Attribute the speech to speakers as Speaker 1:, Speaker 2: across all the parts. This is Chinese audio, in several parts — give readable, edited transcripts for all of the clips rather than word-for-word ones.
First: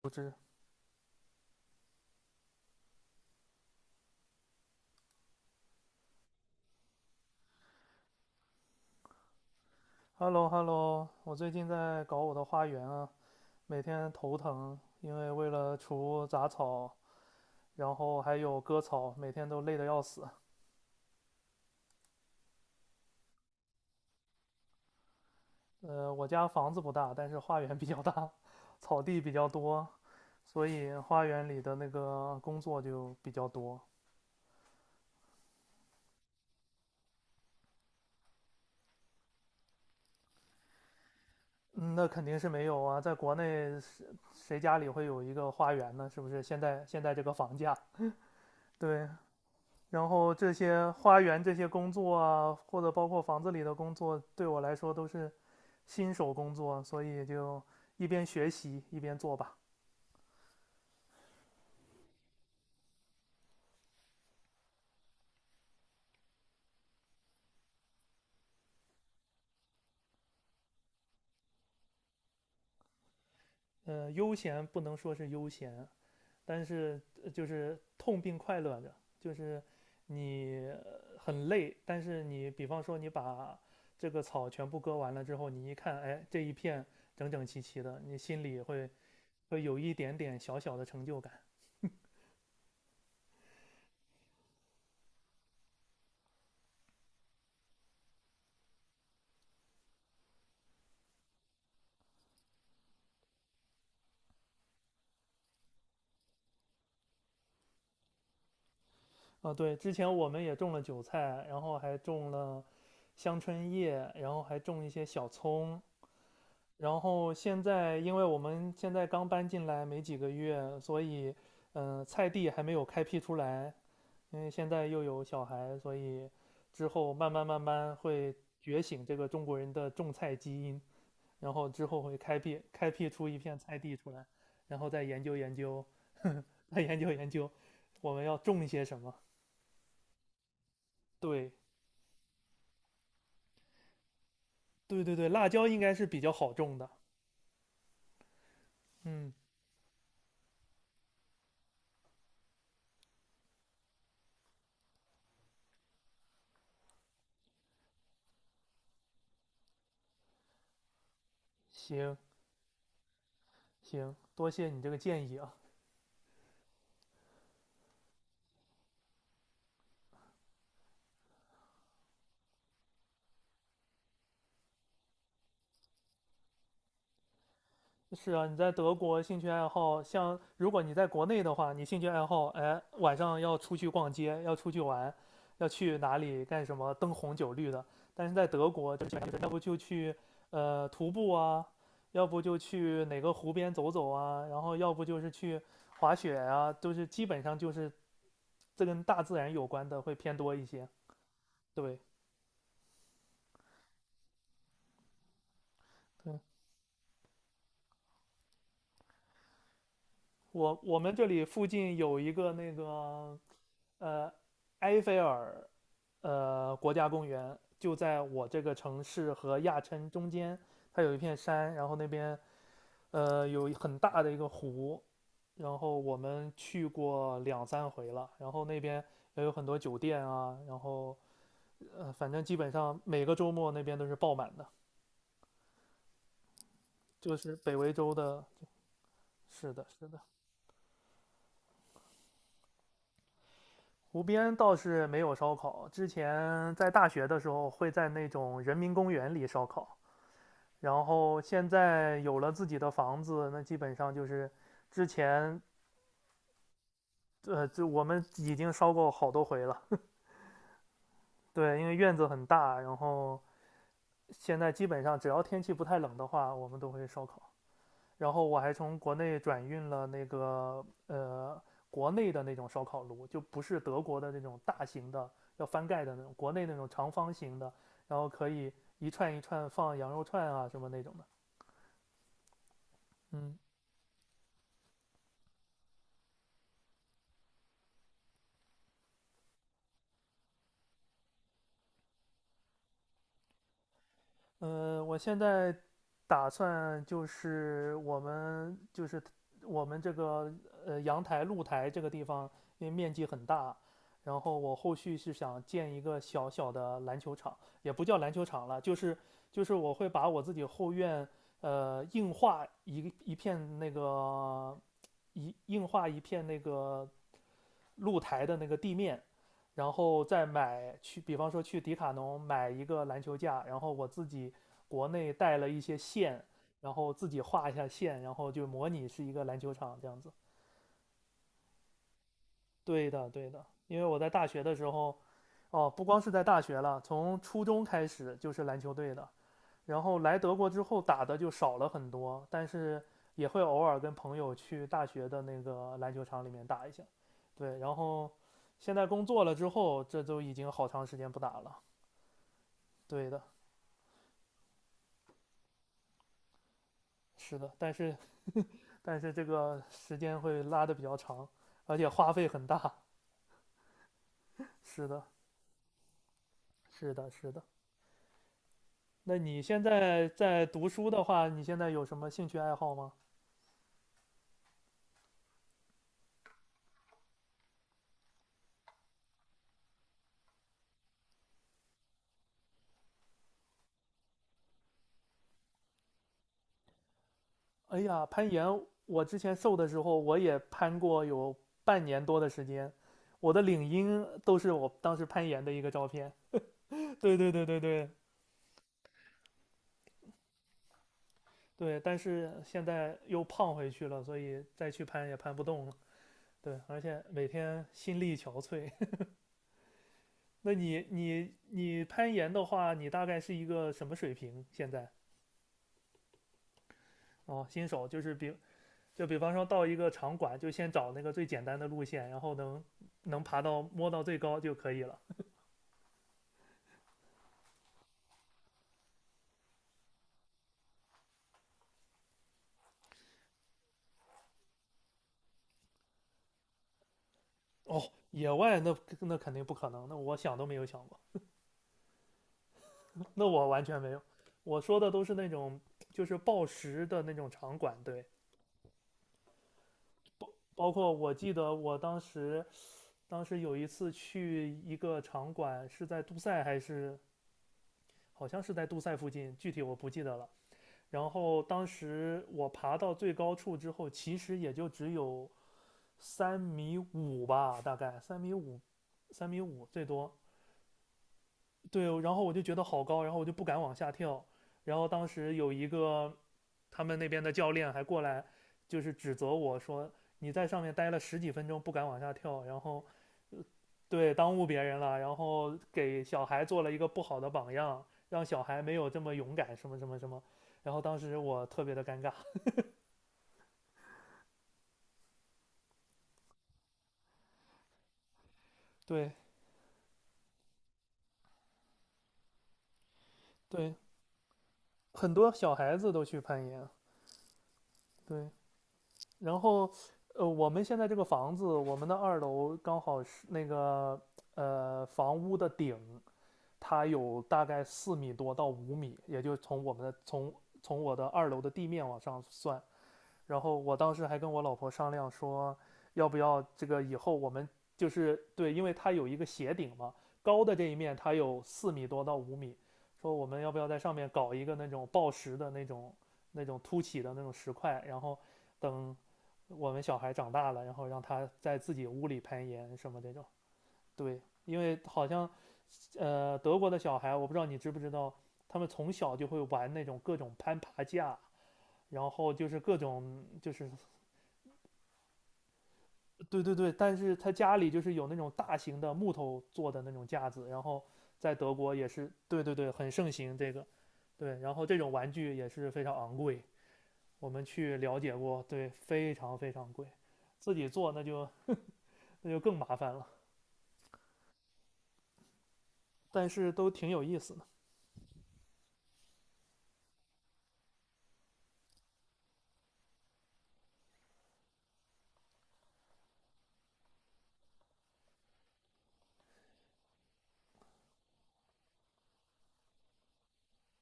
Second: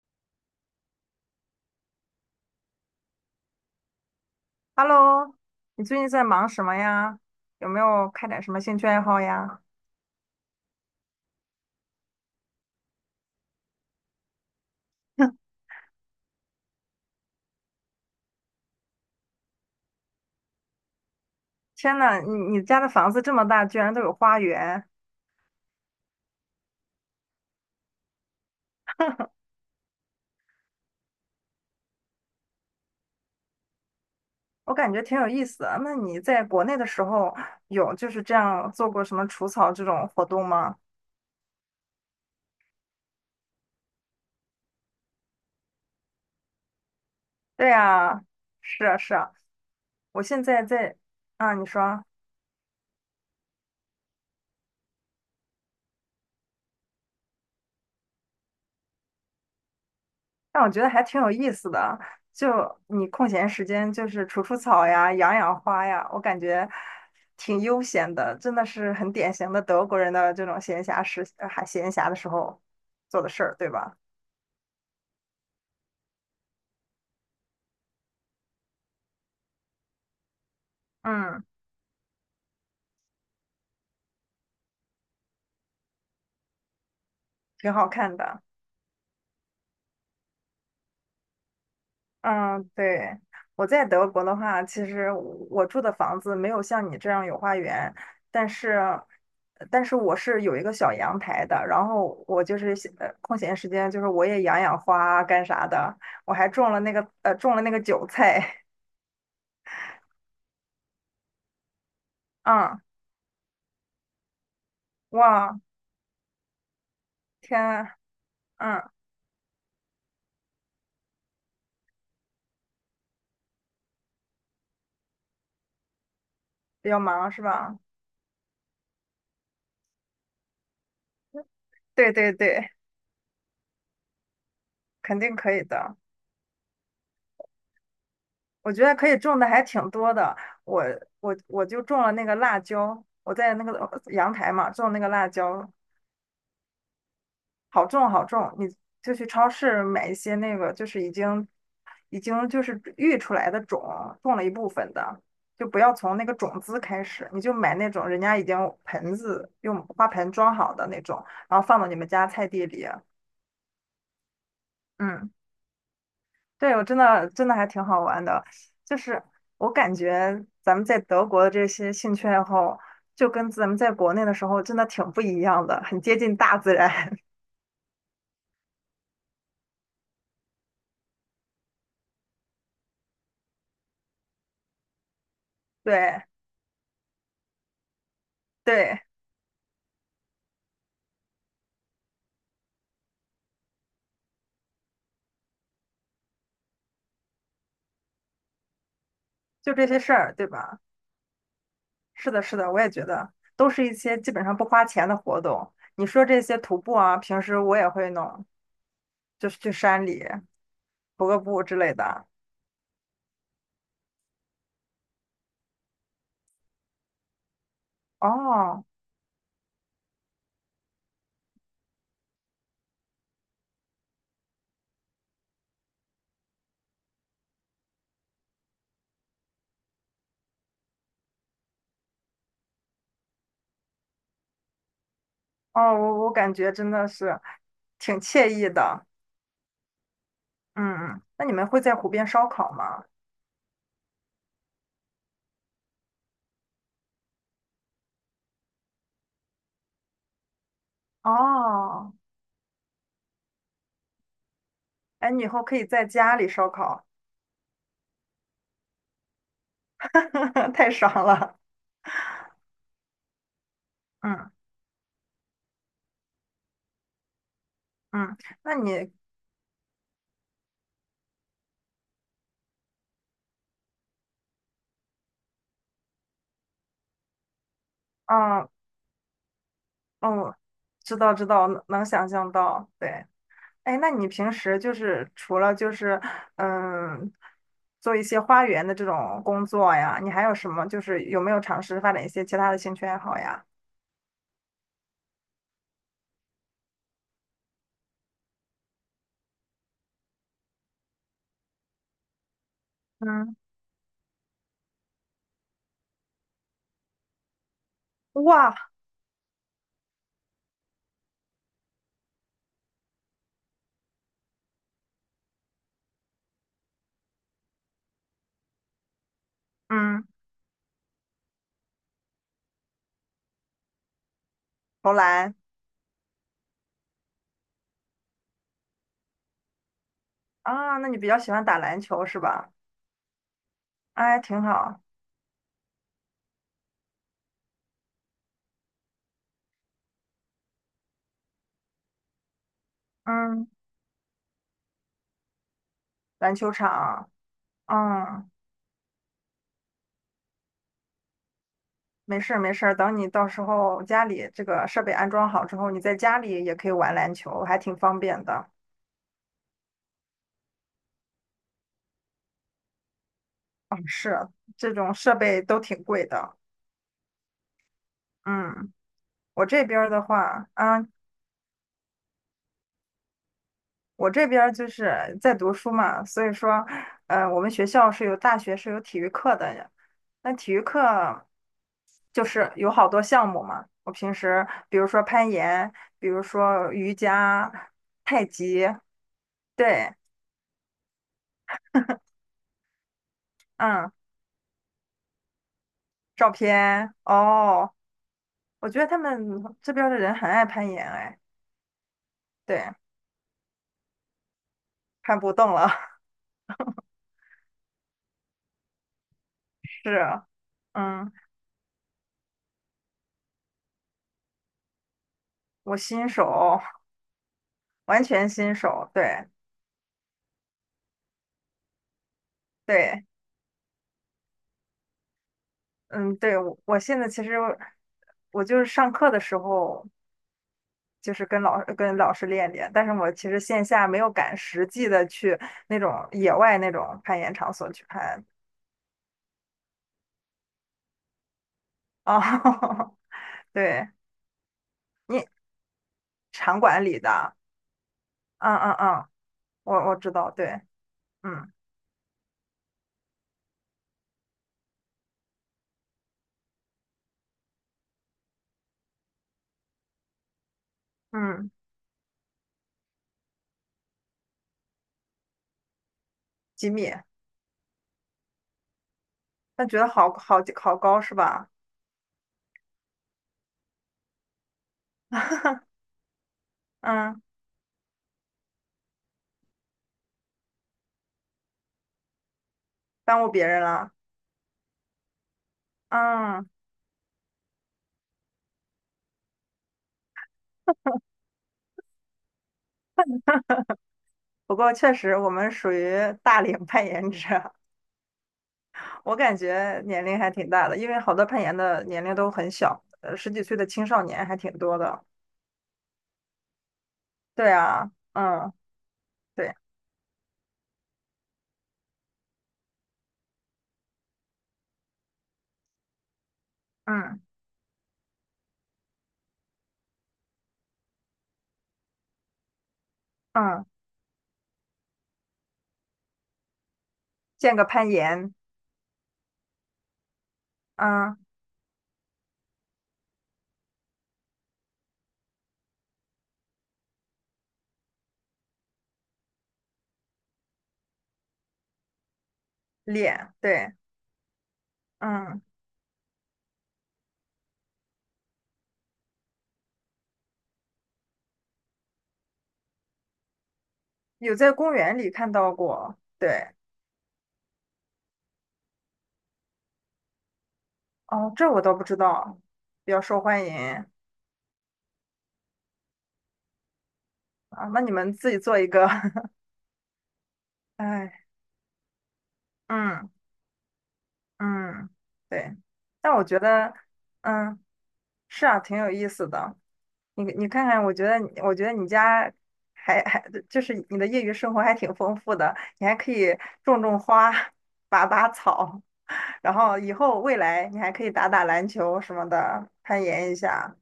Speaker 1: 不知
Speaker 2: Hello，你最近在忙什么呀？有没有开展什么兴趣爱好呀？
Speaker 1: Hello hello 我最近在搞我的花园啊，每天头疼，为了除杂草，然后还有割草，每天都累得要死。
Speaker 2: 天呐，你家的房子这么大，居然都有花园，
Speaker 1: 我家房子不大，但是花园比较大，草地比较多，所以花园里的那个工作就比较多。
Speaker 2: 我感觉挺有意思的。那你在国内的时候有就是这样做过什么除草这种活动吗？
Speaker 1: 嗯，那肯定是没有啊，在国内谁家里会有一个花园呢？是不是？现在这个房
Speaker 2: 对
Speaker 1: 价，
Speaker 2: 呀，是啊
Speaker 1: 对，
Speaker 2: 是啊，
Speaker 1: 然
Speaker 2: 我
Speaker 1: 后
Speaker 2: 现
Speaker 1: 这
Speaker 2: 在
Speaker 1: 些
Speaker 2: 在
Speaker 1: 花园
Speaker 2: 啊，
Speaker 1: 这
Speaker 2: 你
Speaker 1: 些工
Speaker 2: 说。
Speaker 1: 作啊，或者包括房子里的工作，对我来说都是新手工作，所以就一边学习一边做吧。
Speaker 2: 但我觉得还挺有意思的。就你空闲时间，就是除除草呀，养养花呀，我感觉挺悠闲的，真的是很典型的德国人的这种闲暇时，还闲暇的时候做的事儿，对吧？
Speaker 1: 悠闲不能说是悠闲，但是就是痛并快乐着，就是你
Speaker 2: 嗯，
Speaker 1: 很累，但是你比方说你把这个草全部割完了之后，你一看，哎，这一片整整齐
Speaker 2: 挺
Speaker 1: 齐
Speaker 2: 好
Speaker 1: 的，
Speaker 2: 看
Speaker 1: 你
Speaker 2: 的。
Speaker 1: 心里会有一点点小小的成就感。
Speaker 2: 嗯，对，我在德国的话，其实我住的房子没有像你这样有花园，但是，但是我是有一个小阳台的，然后我就是空闲时间，就是我也养养花啊干啥的，我还种了种了那个韭菜。
Speaker 1: 啊，对，之前我们也种了韭菜，然后还 种了
Speaker 2: 嗯，
Speaker 1: 香椿叶，然后还种一些小
Speaker 2: 哇，
Speaker 1: 葱。然后
Speaker 2: 天
Speaker 1: 现
Speaker 2: 啊
Speaker 1: 在，因为我们
Speaker 2: 嗯，
Speaker 1: 现在刚搬进来没几个月，所以，菜地还没有开辟出来。因为现在又有小孩，所以之
Speaker 2: 比较
Speaker 1: 后
Speaker 2: 忙
Speaker 1: 慢
Speaker 2: 是
Speaker 1: 慢慢
Speaker 2: 吧？
Speaker 1: 慢会觉醒这个中国人的种菜基因，然后之后
Speaker 2: 对
Speaker 1: 会
Speaker 2: 对
Speaker 1: 开辟
Speaker 2: 对，
Speaker 1: 开辟出一片菜地出来，然后再
Speaker 2: 肯
Speaker 1: 研究
Speaker 2: 定可
Speaker 1: 研
Speaker 2: 以
Speaker 1: 究，
Speaker 2: 的，
Speaker 1: 再研究研究，我们要种一
Speaker 2: 我觉
Speaker 1: 些
Speaker 2: 得
Speaker 1: 什
Speaker 2: 可
Speaker 1: 么？
Speaker 2: 以种的还挺多的，我我
Speaker 1: 对，
Speaker 2: 我就种了那个辣椒，我在那个阳台嘛种那
Speaker 1: 对
Speaker 2: 个
Speaker 1: 对对，
Speaker 2: 辣
Speaker 1: 辣椒
Speaker 2: 椒。
Speaker 1: 应该是比较好种的。
Speaker 2: 好种好种，你就去
Speaker 1: 嗯，
Speaker 2: 超市买一些那个，就是已经就是育出来的种，种了一部分的，就不要从那个种子开始，你就买那种人家已经盆子用花盆装好的那种，然后放到你们
Speaker 1: 行
Speaker 2: 家菜地里。
Speaker 1: 行，多谢你这个建
Speaker 2: 嗯，
Speaker 1: 议啊。
Speaker 2: 对，我真的还挺好玩的，就是我感觉咱们在德国的这些兴趣爱好，就跟咱们在国内的时候真的挺不一样的，很接近大自然。
Speaker 1: 是啊，你在德国兴趣爱好，像如果你在国内的话，你兴趣爱好，哎，晚上要出去逛街，要出去玩，要去哪
Speaker 2: 对
Speaker 1: 里干什么，灯红酒绿的。但是在德国，
Speaker 2: 对，
Speaker 1: 就是要不就去徒步啊，要不就去哪个湖边走走啊，然后要不就是去滑雪啊，都是基本上就是这跟大自然有
Speaker 2: 就这
Speaker 1: 关
Speaker 2: 些
Speaker 1: 的
Speaker 2: 事
Speaker 1: 会
Speaker 2: 儿，
Speaker 1: 偏
Speaker 2: 对
Speaker 1: 多一
Speaker 2: 吧？
Speaker 1: 些。对，
Speaker 2: 是的，是的，我也觉得都是一些基本上不花钱的活动。你说
Speaker 1: 对，
Speaker 2: 这些徒步啊，平时我也会弄，就是去山里
Speaker 1: 我们这
Speaker 2: 徒个
Speaker 1: 里
Speaker 2: 步
Speaker 1: 附
Speaker 2: 之类
Speaker 1: 近有
Speaker 2: 的。
Speaker 1: 一个那个呃埃菲尔国家公园，就在我这个
Speaker 2: 哦
Speaker 1: 城市和亚琛中间，它有一片山，然后那边有很大的一个湖，然后我们去过两三回了，然后那边也有很多酒店啊，然后反正基本上每个周末那边都是爆满的，
Speaker 2: 哦，我我感觉真的
Speaker 1: 就
Speaker 2: 是
Speaker 1: 是北维州
Speaker 2: 挺
Speaker 1: 的，
Speaker 2: 惬意的。
Speaker 1: 是的，是的。
Speaker 2: 嗯，嗯，那你们会在湖边烧烤吗？
Speaker 1: 湖边倒是没有烧烤，之前在大学的时候会在那种人民公园里烧烤，然后现
Speaker 2: 哦，
Speaker 1: 在有了自己的房子，那基本上就是之
Speaker 2: 哎，你以
Speaker 1: 前
Speaker 2: 后可以在家里烧烤。
Speaker 1: 就我们已经烧过好多回了。
Speaker 2: 太爽了。
Speaker 1: 对，因为院子很大，然后
Speaker 2: 嗯
Speaker 1: 现在基本上只要天气不太冷的话，我们都会烧烤。然
Speaker 2: 嗯，
Speaker 1: 后我还
Speaker 2: 那
Speaker 1: 从
Speaker 2: 你，
Speaker 1: 国内转运了那个国内的那种烧烤炉，就不是德国的那种大型的要翻盖的那种，国内那种长方形的，然后可
Speaker 2: 嗯
Speaker 1: 以一串一串放羊肉串
Speaker 2: 哦，
Speaker 1: 啊什么那种
Speaker 2: 知
Speaker 1: 的。
Speaker 2: 道知道，能能想象到，对。
Speaker 1: 嗯，
Speaker 2: 哎，那你平时就是除了就是嗯，做一些花园的这种工作呀，你还有什么就是有没有尝试发展一些其他的兴趣爱好呀？
Speaker 1: 我现在打算就是我们这个阳台露台这个地方，因为面积很
Speaker 2: 嗯，
Speaker 1: 大，然后我后续是想建一个小小的篮球场，也不叫篮球场了，
Speaker 2: 哇，
Speaker 1: 就是我会把我自己后院呃硬化一一片那个硬化一片那个露台的那个地面，然后
Speaker 2: 嗯，
Speaker 1: 再买去，比方说去迪卡侬买一个篮球架，然后我自己国
Speaker 2: 投
Speaker 1: 内
Speaker 2: 篮
Speaker 1: 带了一些线，然后自己画一下线，然后就模拟是一个篮球场这样子。
Speaker 2: 啊，那你比较喜欢打篮球是吧？
Speaker 1: 对的，对的，因为我在
Speaker 2: 哎，
Speaker 1: 大
Speaker 2: 挺
Speaker 1: 学的时
Speaker 2: 好，
Speaker 1: 候，哦，不光是在大学了，从初中开始就是篮球队的，然后来德国之后打的就少了很多，但是也会
Speaker 2: 嗯，
Speaker 1: 偶尔跟朋友去大学的那个篮球场里
Speaker 2: 篮
Speaker 1: 面
Speaker 2: 球
Speaker 1: 打一下。
Speaker 2: 场，
Speaker 1: 对，然后
Speaker 2: 嗯，
Speaker 1: 现在工作了之后，这都已经好长时间不打了。
Speaker 2: 没事儿没事儿，等
Speaker 1: 对
Speaker 2: 你
Speaker 1: 的，
Speaker 2: 到时候家里这个设备安装好之后，你在家里也可以玩篮
Speaker 1: 是
Speaker 2: 球，
Speaker 1: 的，
Speaker 2: 还
Speaker 1: 但
Speaker 2: 挺
Speaker 1: 是
Speaker 2: 方便的。
Speaker 1: 但是这个时间会拉的比较长，而且花费很大。
Speaker 2: 嗯，是，这
Speaker 1: 是
Speaker 2: 种
Speaker 1: 的，
Speaker 2: 设备都挺贵的，
Speaker 1: 是的，是的。
Speaker 2: 嗯。
Speaker 1: 那你
Speaker 2: 我
Speaker 1: 现
Speaker 2: 这边儿的
Speaker 1: 在在
Speaker 2: 话，
Speaker 1: 读
Speaker 2: 啊，
Speaker 1: 书的话，你现在有什么兴趣爱好吗？
Speaker 2: 我这边儿就是在读书嘛，所以说，我们学校是有大学是有体育课的，那体育课就是有好多项目嘛。我平时比如说攀岩，比如说瑜伽、
Speaker 1: 哎呀，
Speaker 2: 太
Speaker 1: 攀岩，
Speaker 2: 极，
Speaker 1: 我之前瘦的时
Speaker 2: 对，
Speaker 1: 候我也攀过有半年多的时间，我的领
Speaker 2: 嗯，
Speaker 1: 英都是我当时攀岩的一个照片。
Speaker 2: 照片，
Speaker 1: 对对对对
Speaker 2: 哦，
Speaker 1: 对
Speaker 2: 我觉得他们这边儿的人很爱攀岩，哎，
Speaker 1: 对，但是现
Speaker 2: 对，
Speaker 1: 在又胖回去了，所以再去攀也
Speaker 2: 攀不
Speaker 1: 攀不
Speaker 2: 动
Speaker 1: 动
Speaker 2: 了，
Speaker 1: 了。对，而且每天心力憔悴。
Speaker 2: 是，
Speaker 1: 那你
Speaker 2: 嗯，
Speaker 1: 你你攀岩的话，你大概是一个什么水平？现在
Speaker 2: 我新手，
Speaker 1: 哦，新手就
Speaker 2: 完
Speaker 1: 是
Speaker 2: 全新手，
Speaker 1: 就比
Speaker 2: 对。
Speaker 1: 方说到一个场馆，就先找那个最简单的路线，然后能
Speaker 2: 对，
Speaker 1: 能爬到摸到最高就可以了。
Speaker 2: 嗯，对，我我现在其实我就是上课的时候，就是跟老师练练，但是我其实线下没有敢实际的去那种野外那种攀岩场所去
Speaker 1: 哦，
Speaker 2: 攀
Speaker 1: 野外那肯定不可能，那我想都没有想过，
Speaker 2: 啊。
Speaker 1: 那我完全
Speaker 2: 对，
Speaker 1: 没有。我说的都是
Speaker 2: 你
Speaker 1: 那种就是报
Speaker 2: 场馆
Speaker 1: 时
Speaker 2: 里
Speaker 1: 的那种
Speaker 2: 的，
Speaker 1: 场馆，对，
Speaker 2: 嗯嗯嗯，我我知道，对，
Speaker 1: 包括我记
Speaker 2: 嗯
Speaker 1: 得我当时有一次去一个场馆，是在杜塞还是好像是在杜塞附近，具体我不记得了。然后
Speaker 2: 嗯，
Speaker 1: 当时我爬到最高处之后，其实也就只有三
Speaker 2: 几
Speaker 1: 米
Speaker 2: 米，
Speaker 1: 五吧，大概三米五，三米
Speaker 2: 那
Speaker 1: 五
Speaker 2: 觉
Speaker 1: 最
Speaker 2: 得
Speaker 1: 多。
Speaker 2: 好高是吧？
Speaker 1: 对，然后我就觉得好高，然后我就不敢往下跳。然后当时有一 个他们那
Speaker 2: 嗯，
Speaker 1: 边的教练还过来，就是指责我说你在上面待了十几分钟不敢往下跳，然后
Speaker 2: 耽误别人了，
Speaker 1: 对耽误别人了，然后给小孩
Speaker 2: 嗯，
Speaker 1: 做了一个不好的榜样，让小孩没有这么勇敢，什么什么什么。然后当时我特别的尴尬，
Speaker 2: 不过确实我们属于大龄 攀岩者。
Speaker 1: 对
Speaker 2: 我感觉年龄还挺大的，因为好多攀岩的年龄都很小，十几岁的
Speaker 1: 对，
Speaker 2: 青少年还挺多的。
Speaker 1: 很多小孩子都去攀岩，
Speaker 2: 对啊，
Speaker 1: 对
Speaker 2: 嗯，
Speaker 1: 然
Speaker 2: 对，
Speaker 1: 后，我们现在这个房子，我们的二楼刚好是那个房屋的顶，它
Speaker 2: 嗯
Speaker 1: 有大概四米多到五米，也就从我的二楼的地面往上算，然后
Speaker 2: 嗯，
Speaker 1: 我当时还跟我老婆商量说，要不要这个以后我们
Speaker 2: 见个攀岩，
Speaker 1: 对，因为它有一个斜顶嘛，高的这一面它
Speaker 2: 嗯，
Speaker 1: 有四米多到五米，说我们要不要在上面搞一个那种抱石的那种凸起的那种石块，然后等我们小孩长大了，然后让他在自己屋里攀岩什么这种。
Speaker 2: 练，对，
Speaker 1: 对，因为好像
Speaker 2: 嗯，
Speaker 1: 德国的小孩，我不知道你知不知道，他们从小就会玩那种各种攀爬架。然后就是各种就是
Speaker 2: 有在公园里看到过，
Speaker 1: 对
Speaker 2: 对，
Speaker 1: 对对，但是他家里就是有那种大型的木头做的那种架子，然后
Speaker 2: 哦，
Speaker 1: 在
Speaker 2: 这
Speaker 1: 德
Speaker 2: 我
Speaker 1: 国
Speaker 2: 倒不
Speaker 1: 也
Speaker 2: 知
Speaker 1: 是，
Speaker 2: 道，
Speaker 1: 对对对，很
Speaker 2: 比较
Speaker 1: 盛
Speaker 2: 受
Speaker 1: 行
Speaker 2: 欢
Speaker 1: 这个，
Speaker 2: 迎
Speaker 1: 对，然后这种玩具也是非常昂贵，我们
Speaker 2: 啊。
Speaker 1: 去
Speaker 2: 那你
Speaker 1: 了
Speaker 2: 们
Speaker 1: 解
Speaker 2: 自己
Speaker 1: 过，
Speaker 2: 做一
Speaker 1: 对，
Speaker 2: 个，
Speaker 1: 非常非常贵，自己 做那
Speaker 2: 哎，
Speaker 1: 就那就更麻烦了，
Speaker 2: 嗯嗯，对，但我
Speaker 1: 但
Speaker 2: 觉
Speaker 1: 是都
Speaker 2: 得，
Speaker 1: 挺有意思的。
Speaker 2: 嗯，是啊，挺有意思的。你看看，我觉得你家还还就是你的业余生活还挺丰富的，你还可以种种花、拔拔草，然后以后未来你还可以打打篮球什么的，攀岩一下。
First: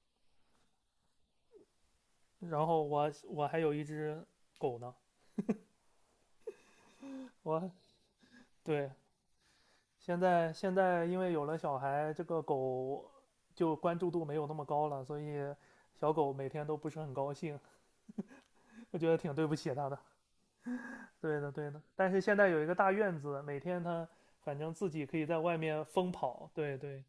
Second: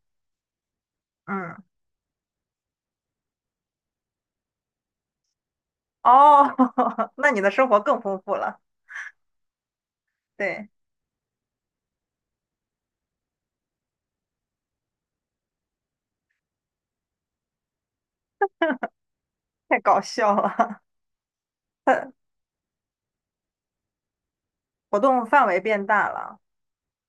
Speaker 2: 嗯，
Speaker 1: 然后我还有一只狗呢，
Speaker 2: 哦，那你的生
Speaker 1: 我
Speaker 2: 活更丰富了。
Speaker 1: 对，现在
Speaker 2: 对，
Speaker 1: 现在因为有了小孩，这个狗就关注度没有那么高了，所以小狗每天都不是很高兴。我觉得挺对不起
Speaker 2: 太
Speaker 1: 他的。
Speaker 2: 搞笑了，
Speaker 1: 对的，对的。但是现在有一个大院子，每天他反正自
Speaker 2: 活
Speaker 1: 己可以
Speaker 2: 动
Speaker 1: 在
Speaker 2: 范
Speaker 1: 外
Speaker 2: 围
Speaker 1: 面
Speaker 2: 变大
Speaker 1: 疯
Speaker 2: 了。
Speaker 1: 跑。对对，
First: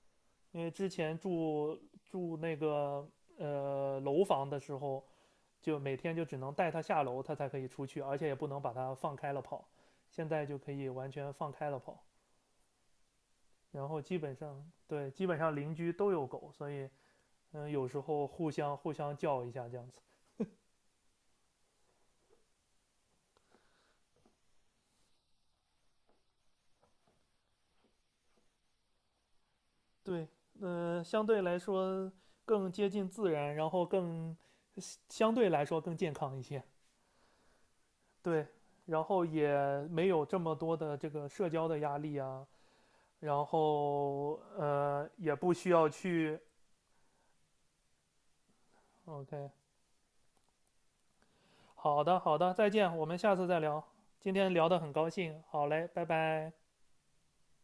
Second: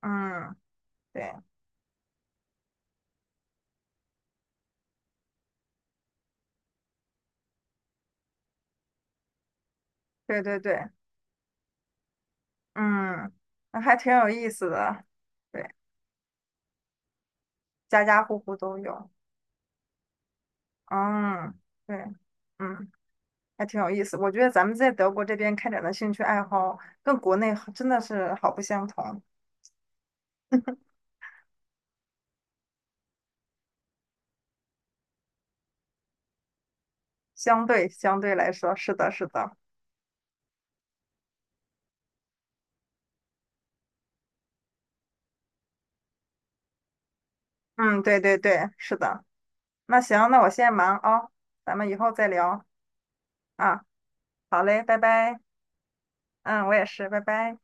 Speaker 2: 嗯，
Speaker 1: 因为之前
Speaker 2: 对
Speaker 1: 住那个楼房的时候，就每天就只能带他下楼，他才可以出去，而且也不能把他放开了跑。现
Speaker 2: 对
Speaker 1: 在就
Speaker 2: 对
Speaker 1: 可以
Speaker 2: 对，
Speaker 1: 完全放开了跑，
Speaker 2: 嗯，那
Speaker 1: 然
Speaker 2: 还
Speaker 1: 后
Speaker 2: 挺
Speaker 1: 基
Speaker 2: 有
Speaker 1: 本
Speaker 2: 意
Speaker 1: 上
Speaker 2: 思的。
Speaker 1: 对，基本上邻
Speaker 2: 对，
Speaker 1: 居都有狗，所以有时
Speaker 2: 家家
Speaker 1: 候
Speaker 2: 户
Speaker 1: 互
Speaker 2: 户
Speaker 1: 相
Speaker 2: 都
Speaker 1: 互
Speaker 2: 有。
Speaker 1: 相叫一下这样子。
Speaker 2: 嗯，对。嗯。还挺有意思。我觉得咱们在德国这边开展的兴趣爱好，跟国内好真的是好不相同。
Speaker 1: 对，相对来说更接近自然，然后相对来说更健康一些。
Speaker 2: 相对相对
Speaker 1: 对，
Speaker 2: 来说，是
Speaker 1: 然
Speaker 2: 的，
Speaker 1: 后
Speaker 2: 是
Speaker 1: 也
Speaker 2: 的，
Speaker 1: 没有这么多的这个社交的压力啊，然后也不需要去
Speaker 2: 嗯，对对对，是的。
Speaker 1: OK。
Speaker 2: 那行，那我先忙啊，咱们以
Speaker 1: 好
Speaker 2: 后
Speaker 1: 的，
Speaker 2: 再
Speaker 1: 好的，
Speaker 2: 聊
Speaker 1: 再见，我们下次再聊。
Speaker 2: 啊。
Speaker 1: 今天
Speaker 2: 好
Speaker 1: 聊得
Speaker 2: 嘞，
Speaker 1: 很
Speaker 2: 拜
Speaker 1: 高
Speaker 2: 拜。
Speaker 1: 兴，好嘞，拜拜。
Speaker 2: 嗯，我也是，拜拜。